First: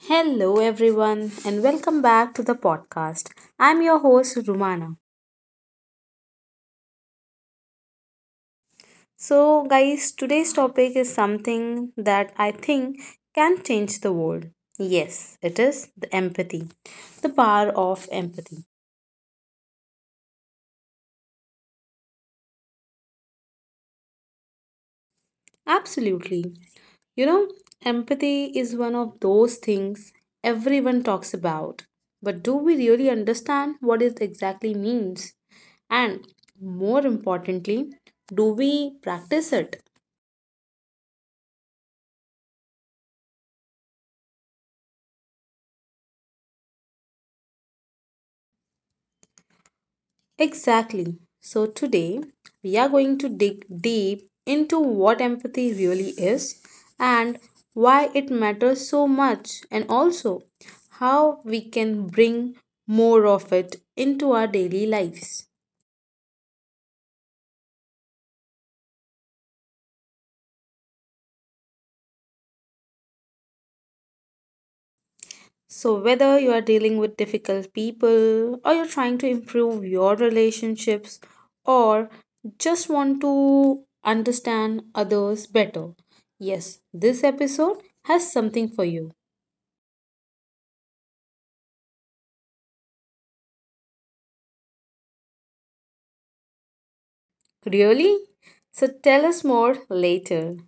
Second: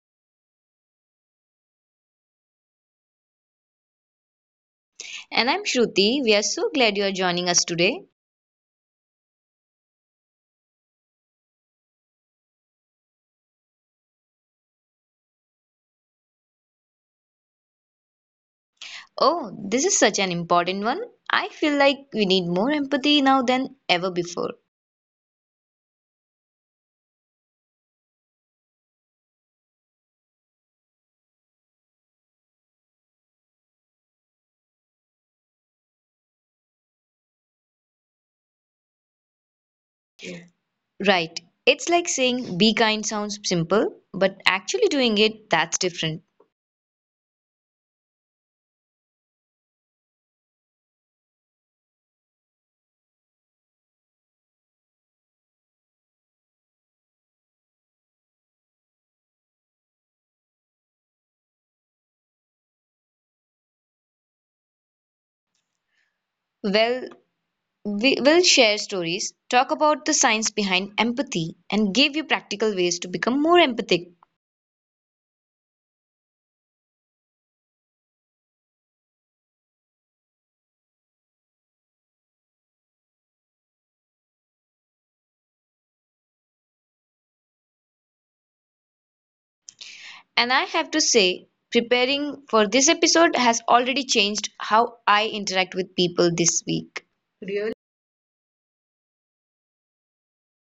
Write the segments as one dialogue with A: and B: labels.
A: Hello, everyone, and welcome back to the podcast. I'm your host, Rumana.
B: And I'm Shruti. We are so glad you are joining us today.
A: Guys, today's topic is something that I think can change the world. Yes, it is the empathy, the power of empathy.
B: Oh, this is such an important one. I feel like we need more empathy now than ever before.
A: Absolutely. You know, empathy is one of those things everyone talks about. But do we really understand what it exactly means? And more importantly, do we practice it?
B: Right. It's like saying be kind sounds simple, but actually doing it, that's different.
A: Exactly. So today we are going to dig deep into what empathy really is and why it matters so much, and also how we can bring more of it into our daily lives.
B: Well, we will share stories, talk about the science behind empathy, and give you practical ways to become more empathic.
A: So whether you are dealing with difficult people, or you're trying to improve your relationships, or just want to understand others better, yes, this episode has something for you.
B: And I have to say, preparing for this episode has already changed how I interact with people this week.
A: Really? So tell us more later.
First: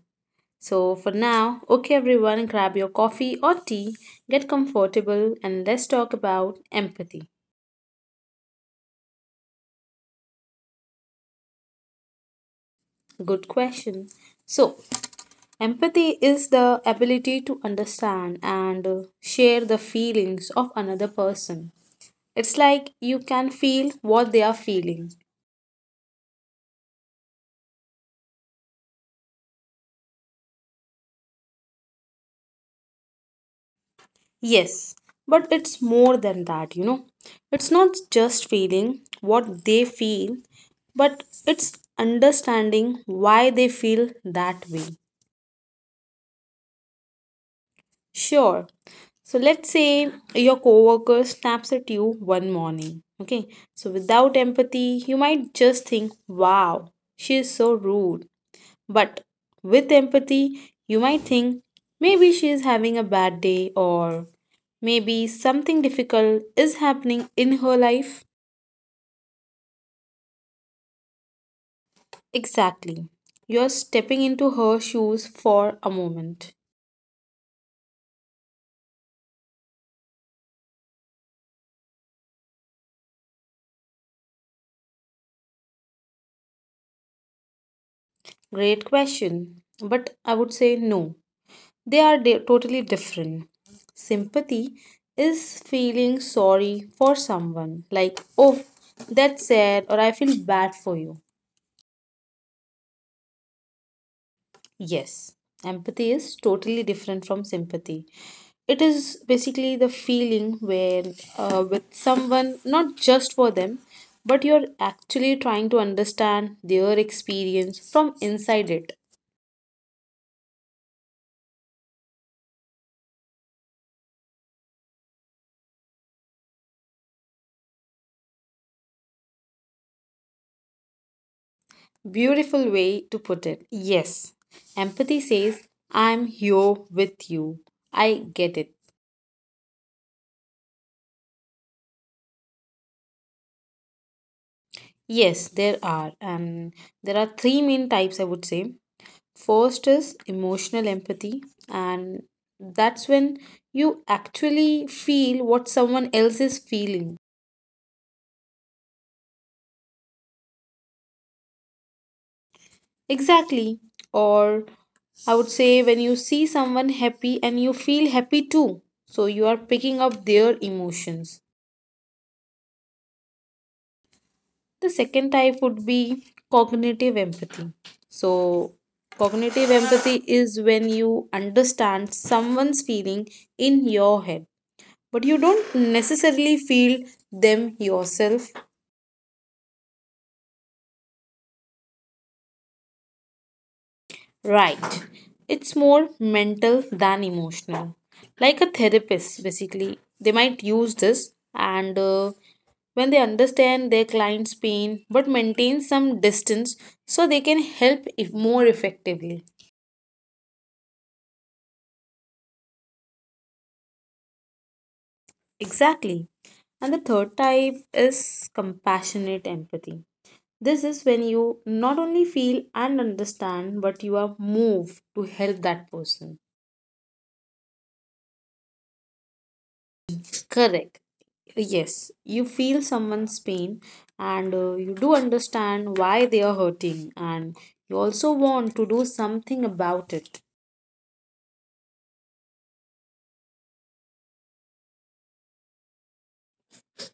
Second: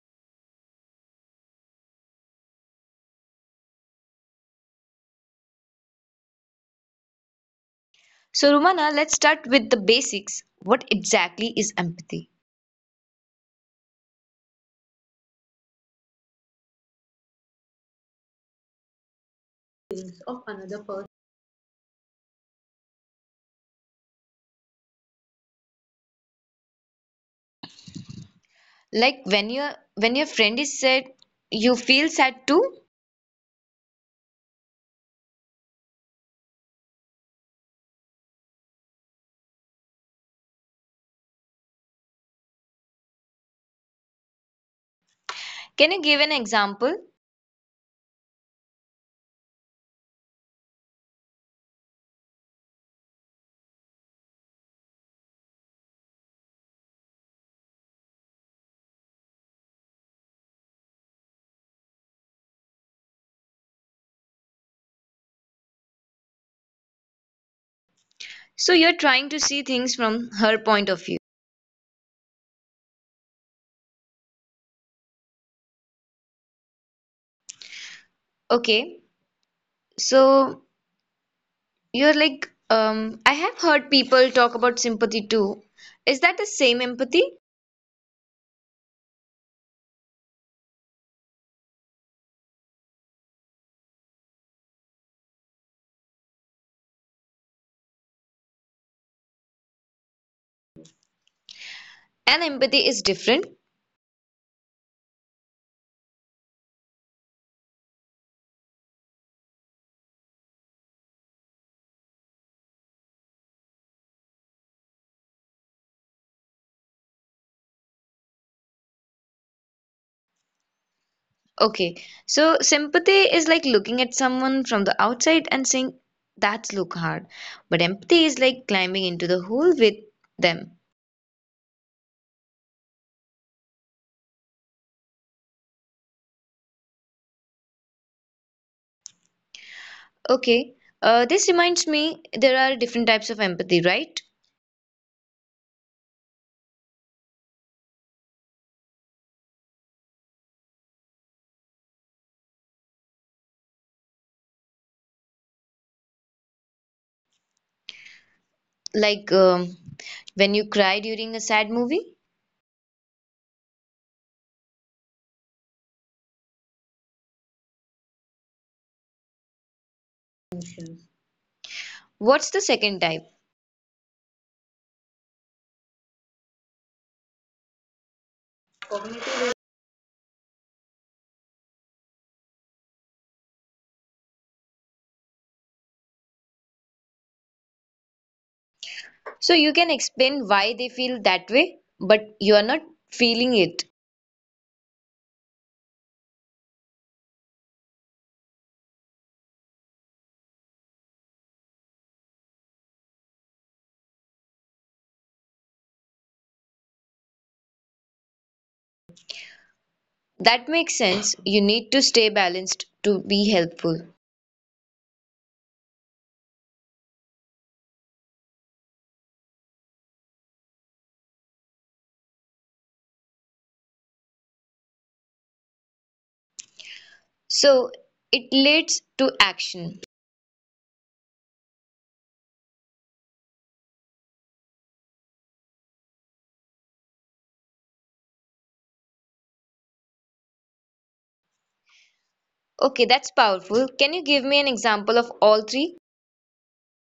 A: So for now, okay everyone, grab your coffee or tea, get comfortable, and let's talk about empathy.
B: So, Rumana, let's start with the basics. What exactly is empathy?
A: Good question. So empathy is the ability to understand and share the feelings of another person. It's like you can feel what they are feeling.
B: Like when your friend is sad, you feel sad too?
A: Yes, but it's more than that, you know. It's not just feeling what they feel, but it's understanding why they feel that way.
B: Can you give an example?
A: Sure. So let's say your coworker snaps at you one morning. Okay. So without empathy, you might just think, wow, she is so rude. But with empathy, you might think, maybe she is having a bad day, or maybe something difficult is happening in her
B: So
A: life.
B: you're trying to see things from her point of view.
A: Exactly. You're stepping into her shoes for a moment.
B: Okay. So you're like, I have heard people talk about sympathy too. Is that the same empathy?
A: Great question. But I would say no. Totally different. Sympathy is feeling sorry for someone, like, oh, that's sad, or I feel bad for you.
B: And empathy is different.
A: Yes, empathy is totally different from sympathy. It is basically the feeling where with someone, not just for them, but you're actually trying to understand their experience from inside it.
B: Okay, so sympathy is like looking at someone from the outside and saying, that's look hard. But empathy is like climbing into the hole with them.
A: Beautiful way to put it. Yes, empathy says, I'm here with you. I get it.
B: Okay, this reminds me there are different types of empathy, right?
A: Yes, there are. And there are three main types, I would say. First is emotional empathy, and that's when you actually feel what someone else is feeling.
B: Like when you cry during a sad movie.
A: Exactly. Or I would say when you see someone happy and you feel happy too. So you are picking up their emotions.
B: What's the second type?
A: The second type would be cognitive empathy. So cognitive empathy is when you understand someone's feeling in your head, but you don't necessarily feel them yourself.
B: So you can explain why they feel that way, but you are not feeling it.
A: Right. It's more mental than emotional. Like a therapist, basically. They might use this and when they understand their client's pain but maintain some distance so they can help if more effectively.
B: That makes sense. You need to stay balanced to be helpful.
A: Exactly. And the third type is compassionate empathy. This is when you not only feel and understand, but you are moved to help that person.
B: So it leads to action.
A: Correct. Yes, you feel someone's pain and you do understand why they are hurting, and you also want to do something about it.
B: Okay, that's powerful. Can you give me an example of all three?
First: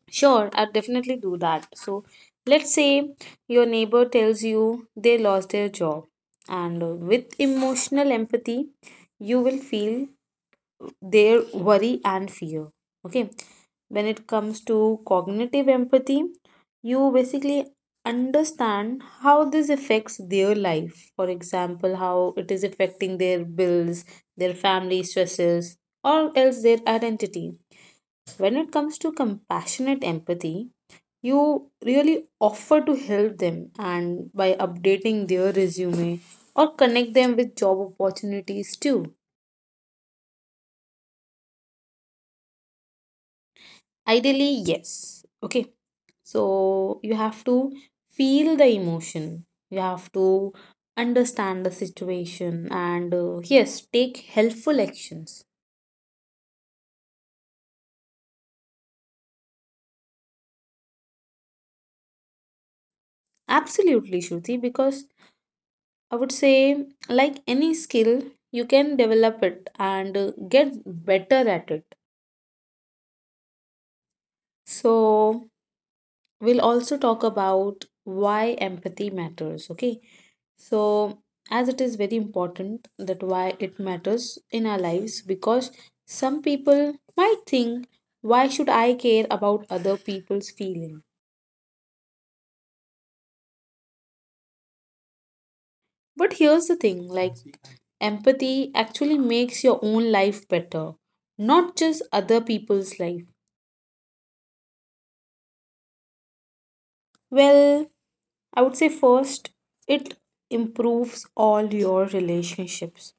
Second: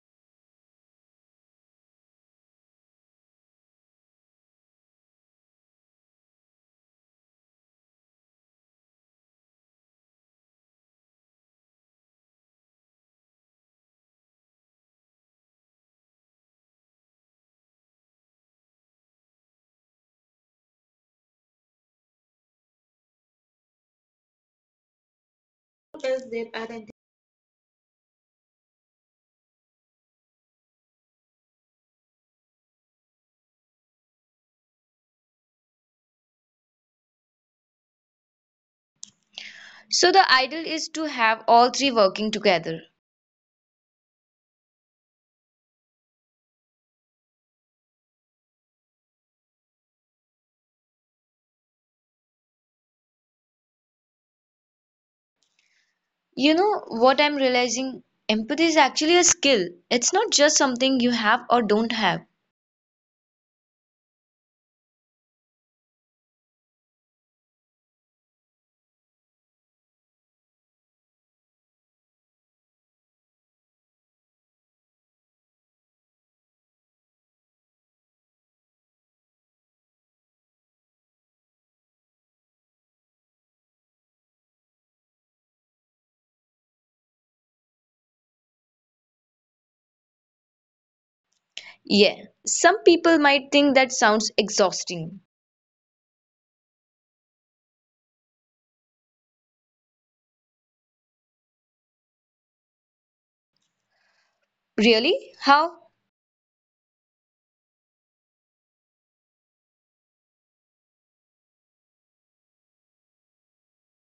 A: Sure, I'll definitely do that. So let's say your neighbor tells you they lost their job, and with emotional empathy, you will feel their worry and fear. Okay, when it comes to cognitive empathy, you basically understand how this affects their life. For example, how it is affecting their bills, their family stresses, or else their identity. When it comes to compassionate empathy, you really offer to help them and by updating their resume or connect them with job opportunities
B: So
A: too.
B: the ideal is to have all three working together.
A: Ideally, yes. Okay, so you have to feel the emotion, you have to understand the situation, and yes, take helpful actions.
B: You know what I'm realizing? Empathy is actually a skill. It's not just something you have or don't have.
A: Absolutely, Shruti, because I would say, like any skill, you can develop it and get better at it. So we'll also talk about why empathy matters, okay? So as it is very important that why it matters in our lives, because some people might think, why should I care about other people's
B: Yeah,
A: feeling?
B: some people might think that sounds exhausting.
A: But here's the thing like, empathy actually makes your own life better, not just other people's life.
B: Really? How?
A: Well, I would say first, it improves all your relationships.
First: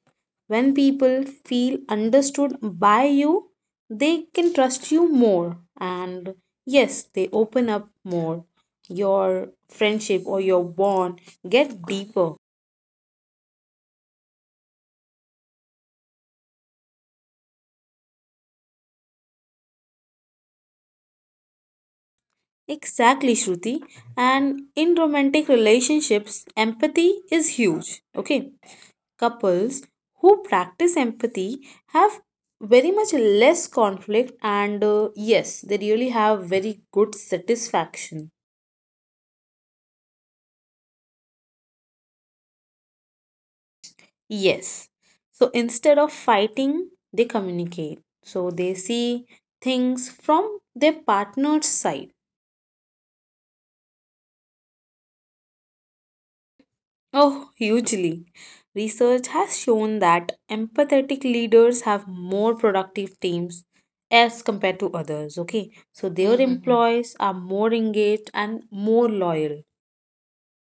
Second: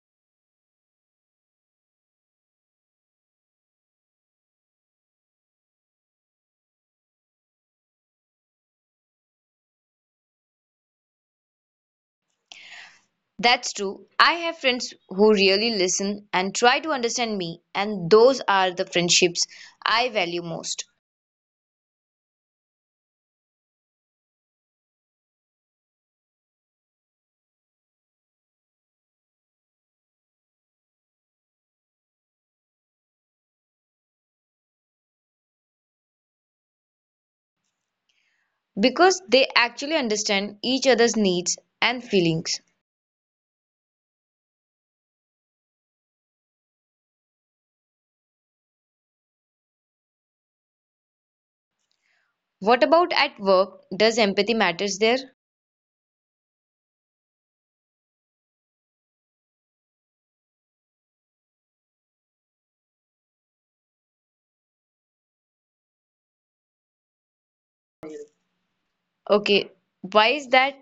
A: When people feel understood by you, they can trust you more. And yes, they open up more. Your friendship or your bond get deeper.
B: That's true. I have friends who really listen and try to understand me, and those are the friendships I value most.
A: Exactly, Shruti. And in romantic relationships, empathy is huge. Okay, couples who practice empathy have very much less conflict, and yes, they really have very good satisfaction.
B: Because they actually understand each other's needs and feelings.
A: Yes, so instead of fighting they communicate, so they see things from their partner's side.
B: What about at work? Does empathy matters there?
A: Oh, hugely. Research has shown that empathetic leaders have more productive teams as compared to others. Okay, so their, mm-hmm, employees are more engaged and more loyal.
B: Okay, why is that?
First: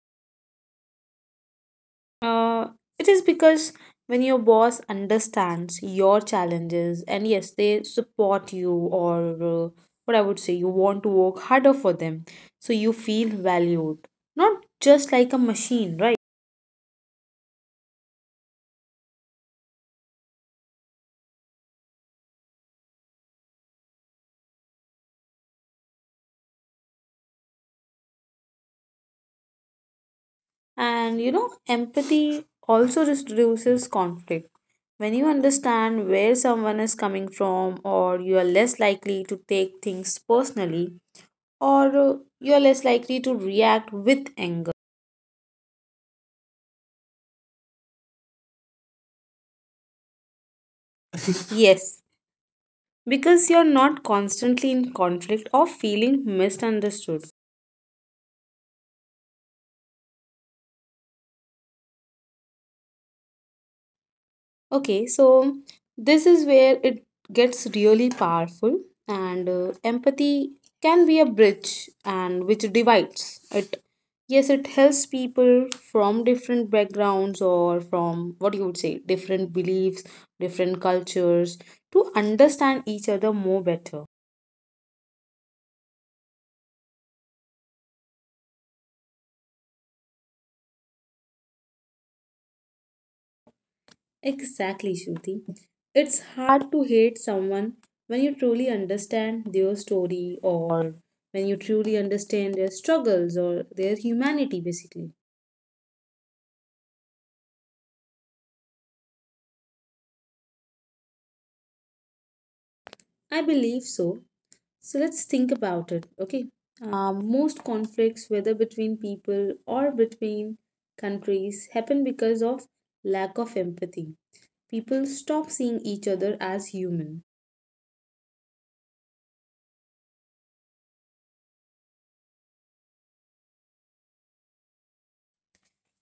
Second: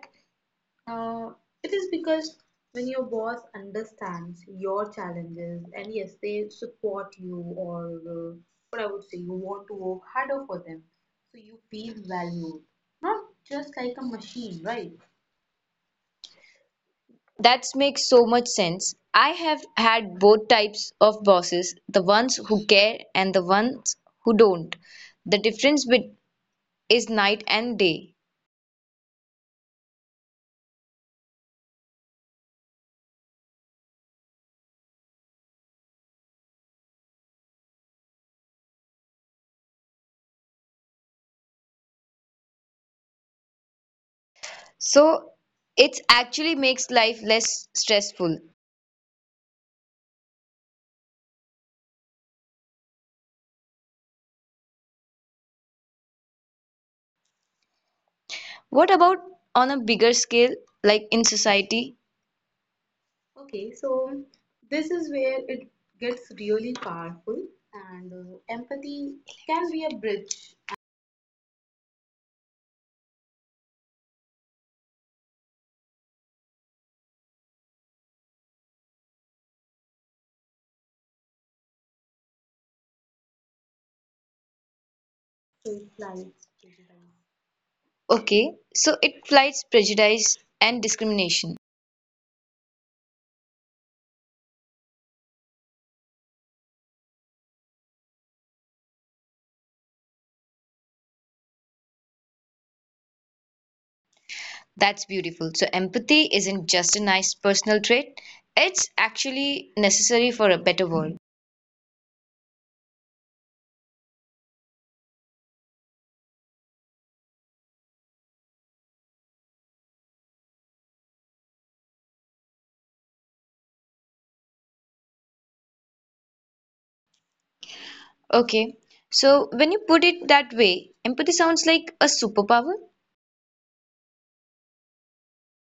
A: Uh, it is because when your boss understands your challenges and yes, they support you, or uh, what I would say, you want to work harder for them, so you feel valued, not just like a machine, right?
B: That makes so much sense. I have had both types of bosses, the ones who care and the ones who don't. The difference bet- is night and day.
A: And you know, empathy also just reduces conflict. When you understand where someone is coming from, or you are less likely to take things personally, or you are less likely to react with anger.
B: So it actually makes life less stressful.
A: Yes, because you're not constantly in conflict or feeling misunderstood.
B: What about on a bigger scale, like in society?
A: Okay, so this is where it gets really powerful, and empathy can be a bridge and which divides it. Yes, it helps people from different backgrounds or from what you would say, different beliefs, different cultures to understand each other more better.
B: Okay, so it fights prejudice and discrimination.
A: Exactly, Shruti. It's hard to hate someone when you truly understand their story, or when you truly understand their struggles or their humanity,
B: That's
A: basically.
B: beautiful. So empathy isn't just a nice personal trait, it's actually necessary for a better world.
A: I believe so. So let's think about it, okay? Most conflicts, whether between people or between countries, happen because of lack of empathy. People stop seeing each other as human.
B: Okay, so when you put it that way, empathy sounds like a superpower.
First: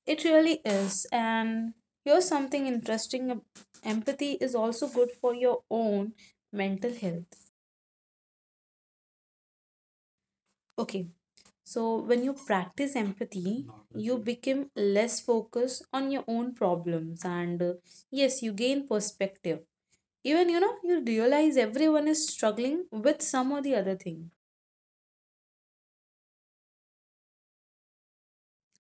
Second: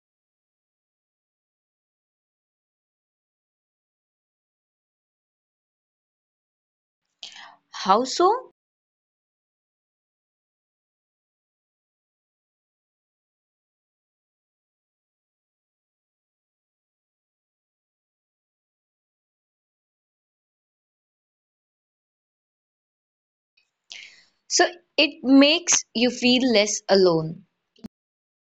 A: It really is. And here's something interesting. Empathy is also good for your own mental health.
B: How so?
A: Okay, so when you practice empathy, you become less focused on your own problems, and yes, you gain perspective. Even you know, you realize everyone is struggling with some or the other thing.
B: So it makes you feel less alone.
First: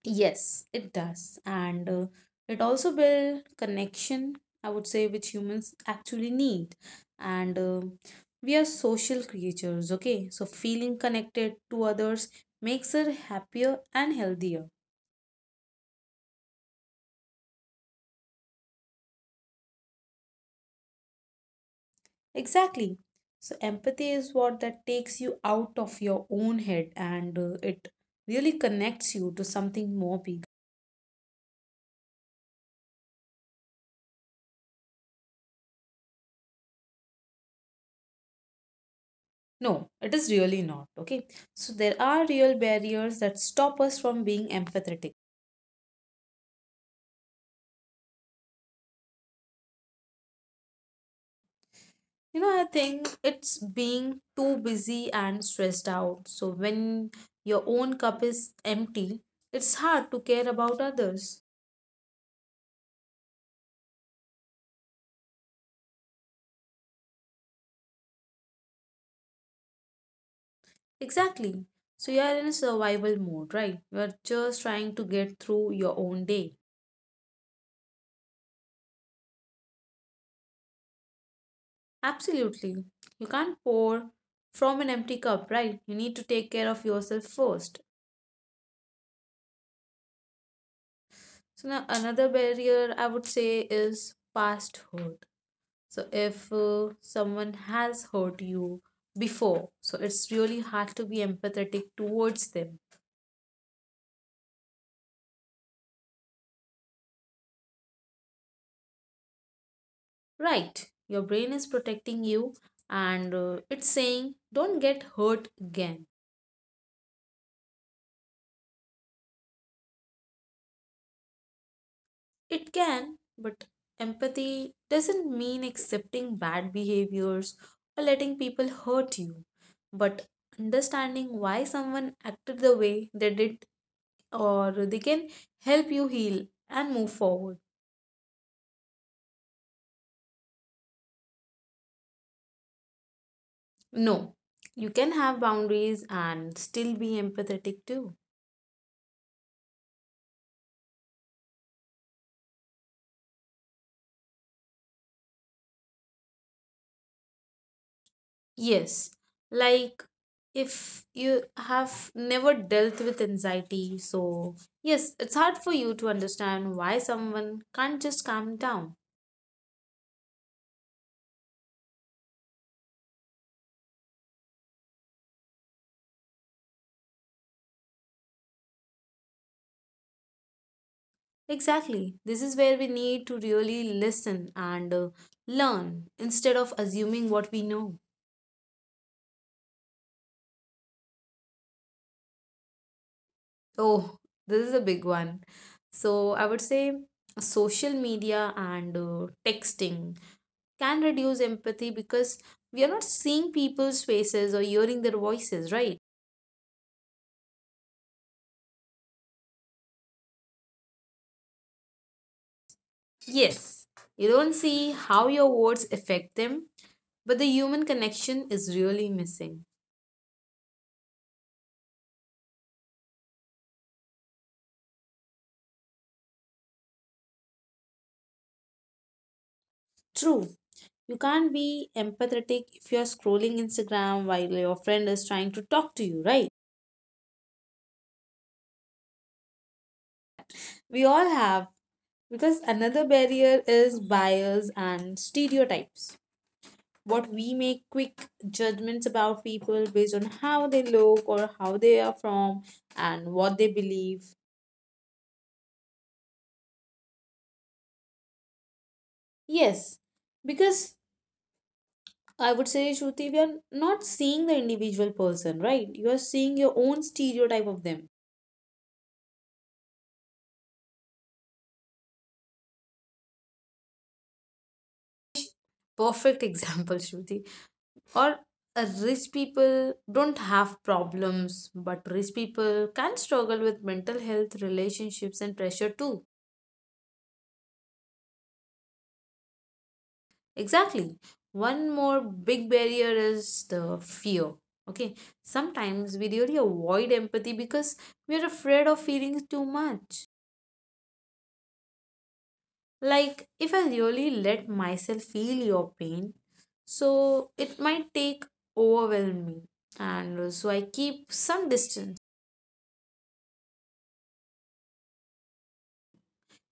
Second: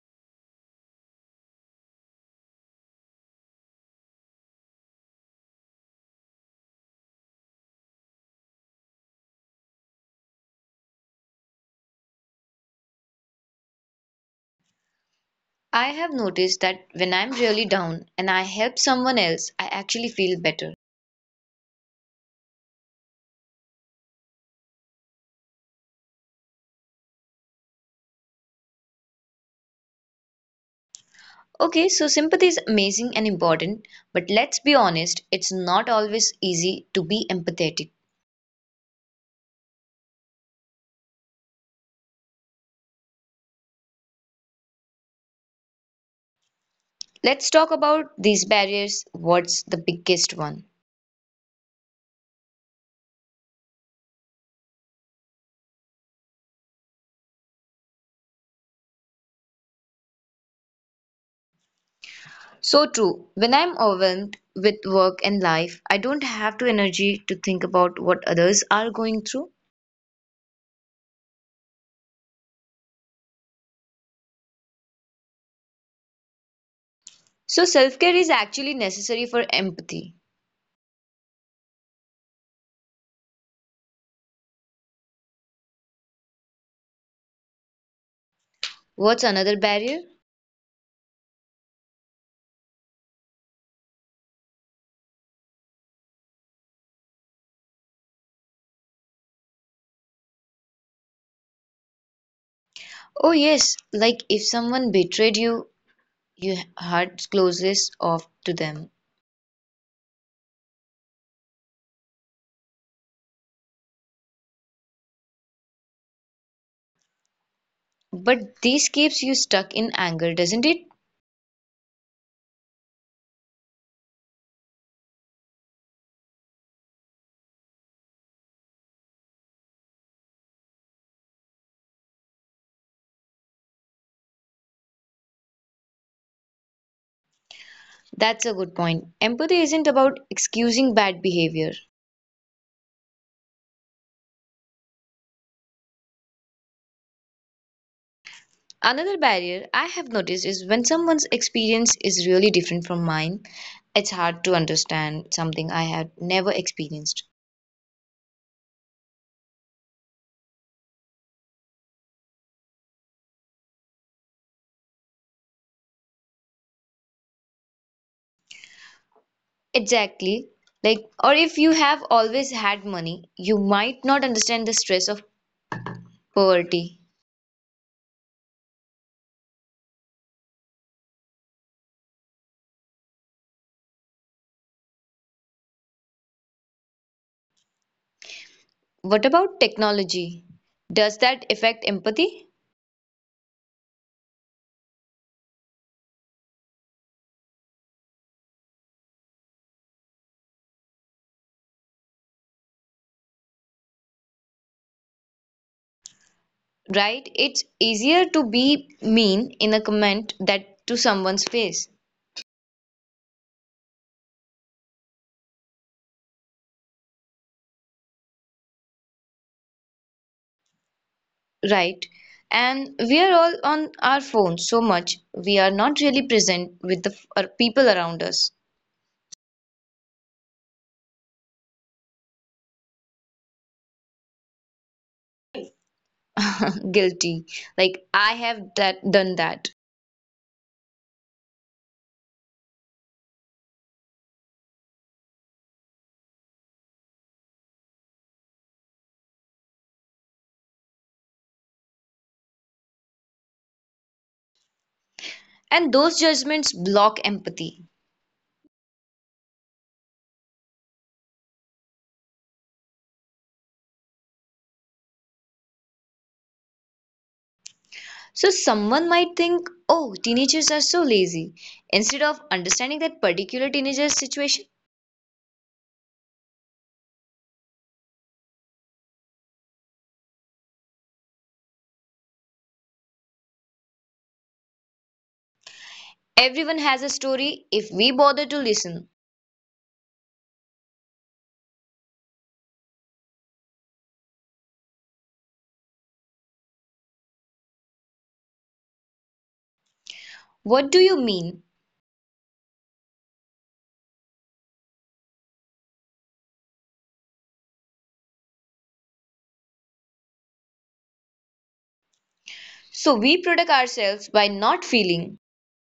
A: Yes, it does. And it also build connection, I would say, which humans actually need. And we are social creatures, okay? So feeling connected to others makes her happier and healthier.
B: I have noticed that when I'm really down and I help someone else, I actually feel better.
A: Exactly. So empathy is what that takes you out of your own head and it really connects you to something more big.
B: Okay, so sympathy is amazing and important, but let's be honest, it's not always easy to be empathetic.
A: No, it is really not, okay? So there are real barriers that stop us from being empathetic.
B: Let's talk about these barriers. What's the biggest one?
A: You know, I think it's being too busy and stressed out. So when your own cup is empty, it's hard to care about others.
B: So true. When I'm overwhelmed with work and life, I don't have the energy to think about what others are going through.
A: Exactly. So you are in a survival mode, right? You are just trying to get through your own day.
B: So self care is actually necessary for empathy.
A: Absolutely. You can't pour from an empty cup, right? You need to take care of yourself first.
B: What's another barrier?
A: So now another barrier I would say is past hurt. So if someone has hurt you before, so it's really hard to be empathetic towards them.
B: Oh, yes, like if someone betrayed you, your heart closes off to them.
A: Right. Your brain is protecting you and it's saying don't get hurt again.
B: But this keeps you stuck in anger, doesn't it?
A: It can, but empathy doesn't mean accepting bad behaviors or letting people hurt you, but understanding why someone acted the way they did, or they can help you heal and move forward.
B: That's a good point. Empathy isn't about excusing bad behavior.
A: No, you can have boundaries and still be empathetic too.
B: Another barrier I have noticed is when someone's experience is really different from mine, it's hard to understand something I had never experienced.
A: Yes, like if you have never dealt with anxiety, so yes, it's hard for you to understand why someone can't just calm down.
B: Exactly. Like, or if you have always had money, you might not understand the stress of poverty.
A: Exactly, this is where we need to really listen and learn instead of assuming what we know.
B: What about technology? Does that affect empathy?
A: Oh, this is a big one. So I would say social media and texting can reduce empathy because we are not seeing people's faces or hearing their voices, right?
B: Right? It's easier to be mean in a comment that to someone's face,
A: Yes, you don't see how your words affect them, but the human connection is really missing.
B: right? And we are all on our phones so much, we are not really present with our people around us.
A: True, you can't be empathetic if you're scrolling Instagram while your friend is trying to talk to you, right?
B: Guilty. Like, I have that, done that.
A: We all have, because another barrier is bias and stereotypes, what we make quick judgments about people based on how they look or how they are from and what they believe.
B: And those judgments block empathy.
A: Yes, because I would say, Shruti, we are not seeing the individual person, right? You are seeing your own stereotype of them.
B: So someone might think, oh, teenagers are so lazy. Instead of understanding that particular teenager's situation,
A: Perfect example, Shruti. Or rich people don't have problems, but rich people can struggle with mental health, relationships, and pressure too.
B: everyone has a story if we bother to listen.
A: Exactly. One more big barrier is the fear. Okay. Sometimes we really avoid empathy because we're afraid of feeling too much.
B: What do you mean?
A: Like, if I really let myself feel your pain, so it might take overwhelm me. And so I keep some distance.
B: So we protect ourselves by not feeling.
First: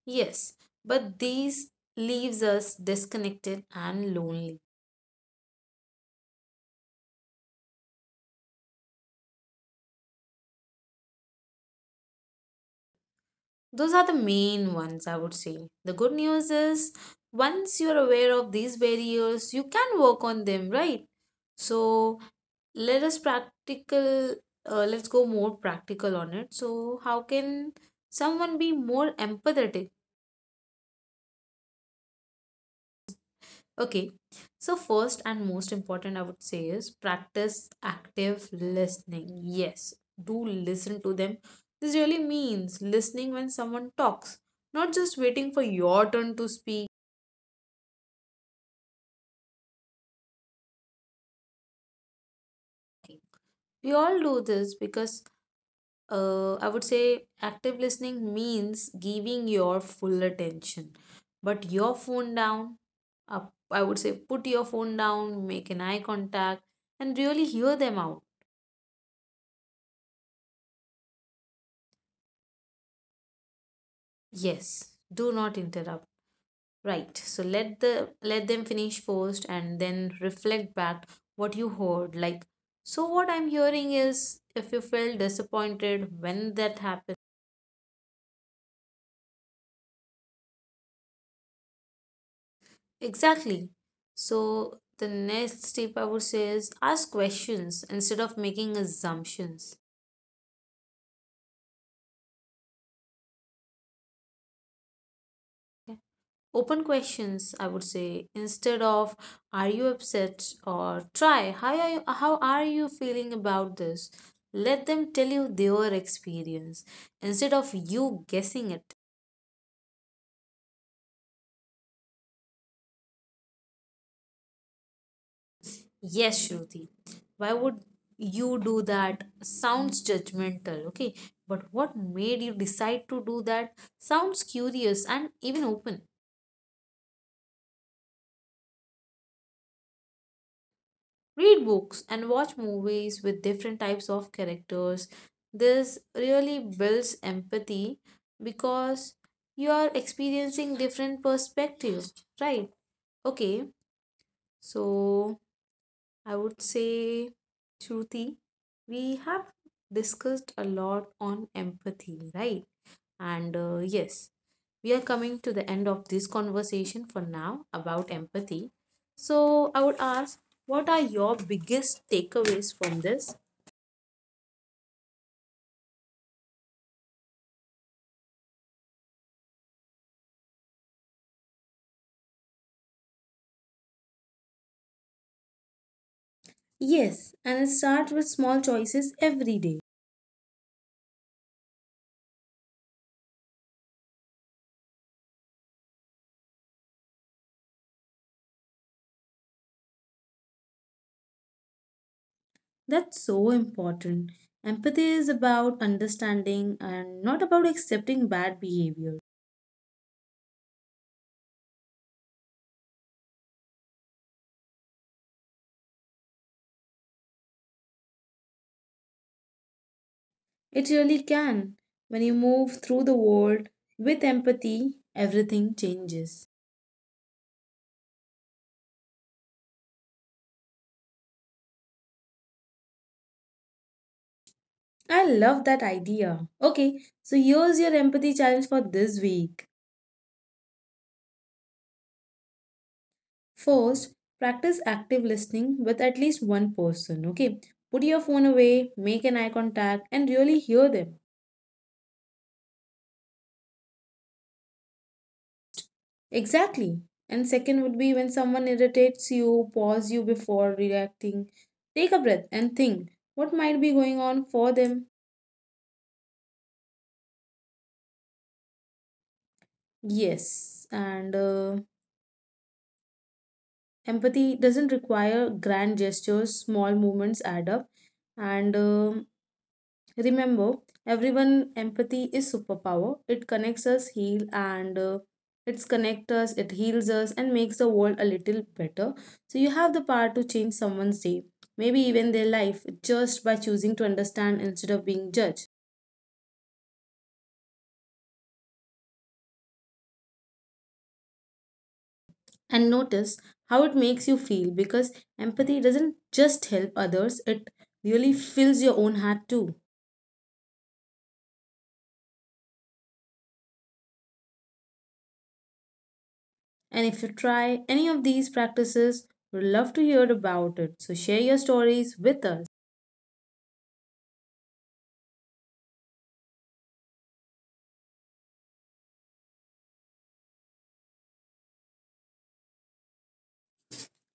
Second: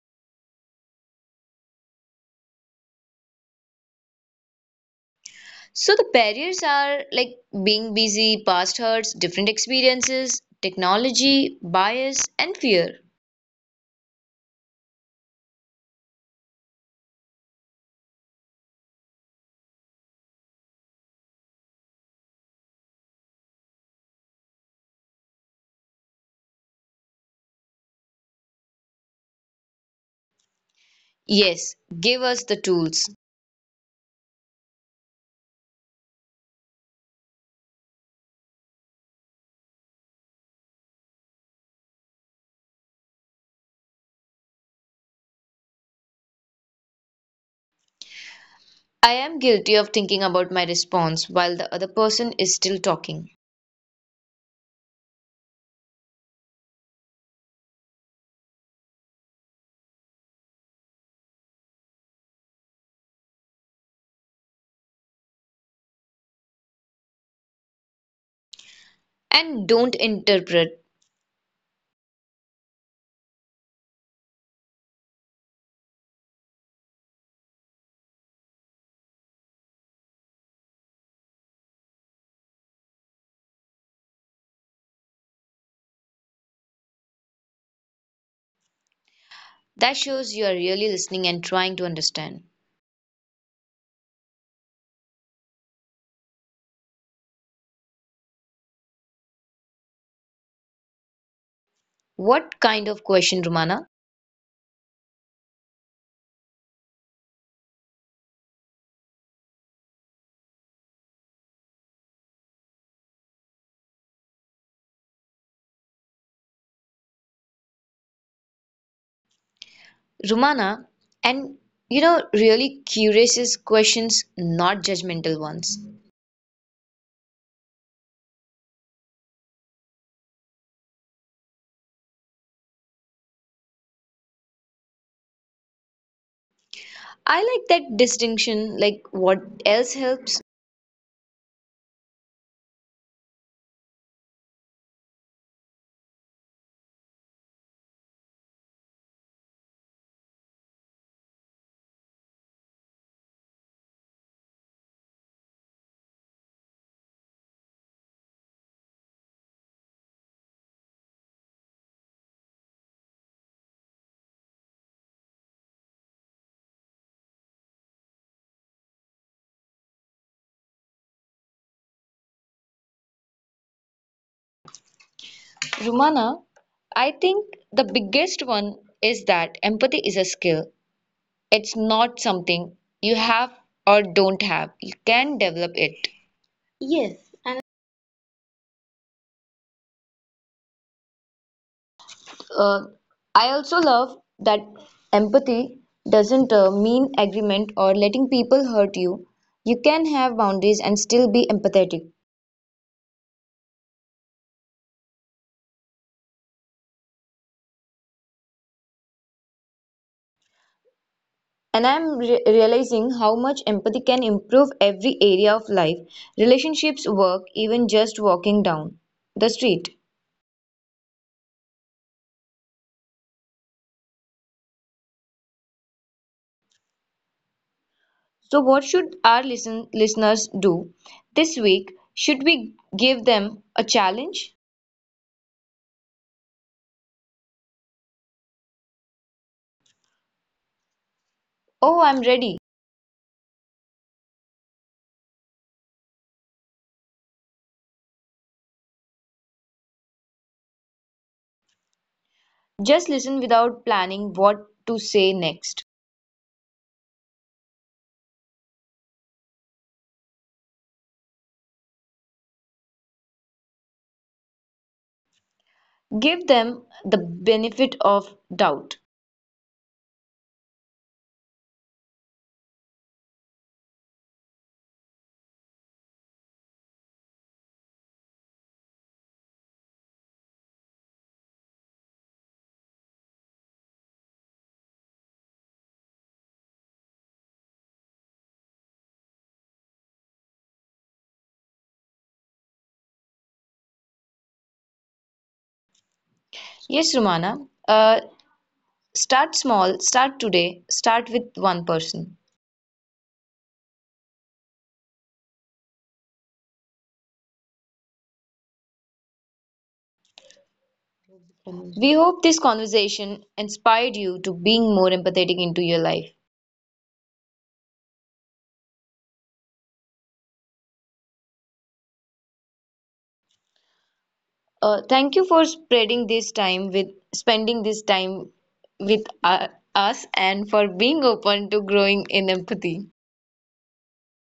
A: Yes, but these leaves us disconnected and lonely.
B: So the barriers are like being busy, past hurts, different experiences, technology, bias, and fear.
A: Those are the main ones, I would say. The good news is, once you're aware of these barriers, you can work on them, right? So let us practical, let's go more practical on it. So how can someone be more empathetic?
B: Yes, give us the tools.
A: Okay, so first and most important, I would say, is practice active listening. Yes, do listen to them. This really means listening when someone talks, not just waiting for your turn to speak.
B: I am guilty of thinking about my response while the other person is still talking.
A: We all do this because I would say active listening means giving your full attention. But your phone down, up, I would say put your phone down, make an eye contact, and really hear them out.
B: And don't interpret.
A: Yes, do not interrupt. Right. So let them finish first and then reflect back what you heard. Like, so what I'm hearing is if you felt disappointed when that happened.
B: That shows you are really listening and trying to understand.
A: Exactly. So the next tip I would say is ask questions instead of making assumptions.
B: What kind of question, Rumana?
A: Okay? Open questions, I would say, instead of "Are you upset?" or "Try how are you feeling about this." Let them tell you their experience instead of you guessing it.
B: Rumana, and you know, really curious questions, not judgmental ones.
A: Yes, Shruti. Why would you do that? Sounds judgmental, okay? But what made you decide to do that? Sounds curious and even open.
B: I like that distinction. Like, what else helps?
A: Read books and watch movies with different types of characters. This really builds empathy because you are experiencing different perspectives, right? Okay, so I would say, Shruti, we have discussed a lot on empathy, right? And yes, we are coming to the end of this conversation for now about empathy. So I would ask, what are your biggest takeaways from this?
B: Rumana, I think the biggest one is that empathy is a skill. It's not something you have or don't have. You can develop it.
A: Yes, and start with small choices every day.
B: Uh, I also love that empathy doesn't mean agreement or letting people hurt you. You can have boundaries and still be empathetic.
A: That's so important. Empathy is about understanding and not about accepting bad behavior.
B: And realizing how much empathy can improve every area of life relationships, work, even just walking down the street.
A: It really can. When you move through the world with empathy, everything changes.
B: So, what should our listeners do this week? Should we give them a challenge?
A: I love that idea. Okay, so here's your empathy challenge for this week.
B: Oh, I'm ready.
A: First, practice active listening with at least one person. Okay, put your phone away, make an eye contact, and really hear them.
B: Just listen without planning what to say next.
A: Exactly. And second would be when someone irritates you, pause you before reacting. Take a breath and think what might be going on for them.
B: Give them the benefit of doubt.
A: Yes, and empathy doesn't require grand gestures, small movements add up. And remember, everyone empathy is superpower. It connects us, heal and it's connect us, it heals us and makes the world a little better. So you have the power to change someone's day, maybe even their life just by choosing to understand instead of being judged.
B: Yes, Romana, uh, start small, start today, start with one person.
A: And notice how it makes you feel because empathy doesn't just help others, it really fills your own heart too.
B: We hope this conversation inspired you to being more empathetic into your life.
A: And if you try any of these practices, we'd love to hear about it. So share your stories with us.
B: Thank you for spreading this time with spending this time with us and for being open to growing in empathy.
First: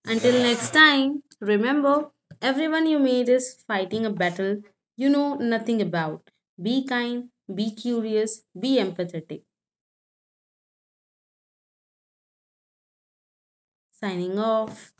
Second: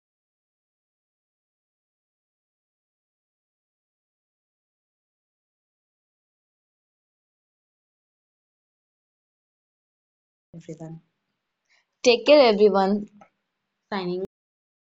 A: Until next time, remember everyone you meet is fighting a battle you know nothing about. Be kind, be curious, be empathetic.
B: Take care, everyone.
A: Signing off.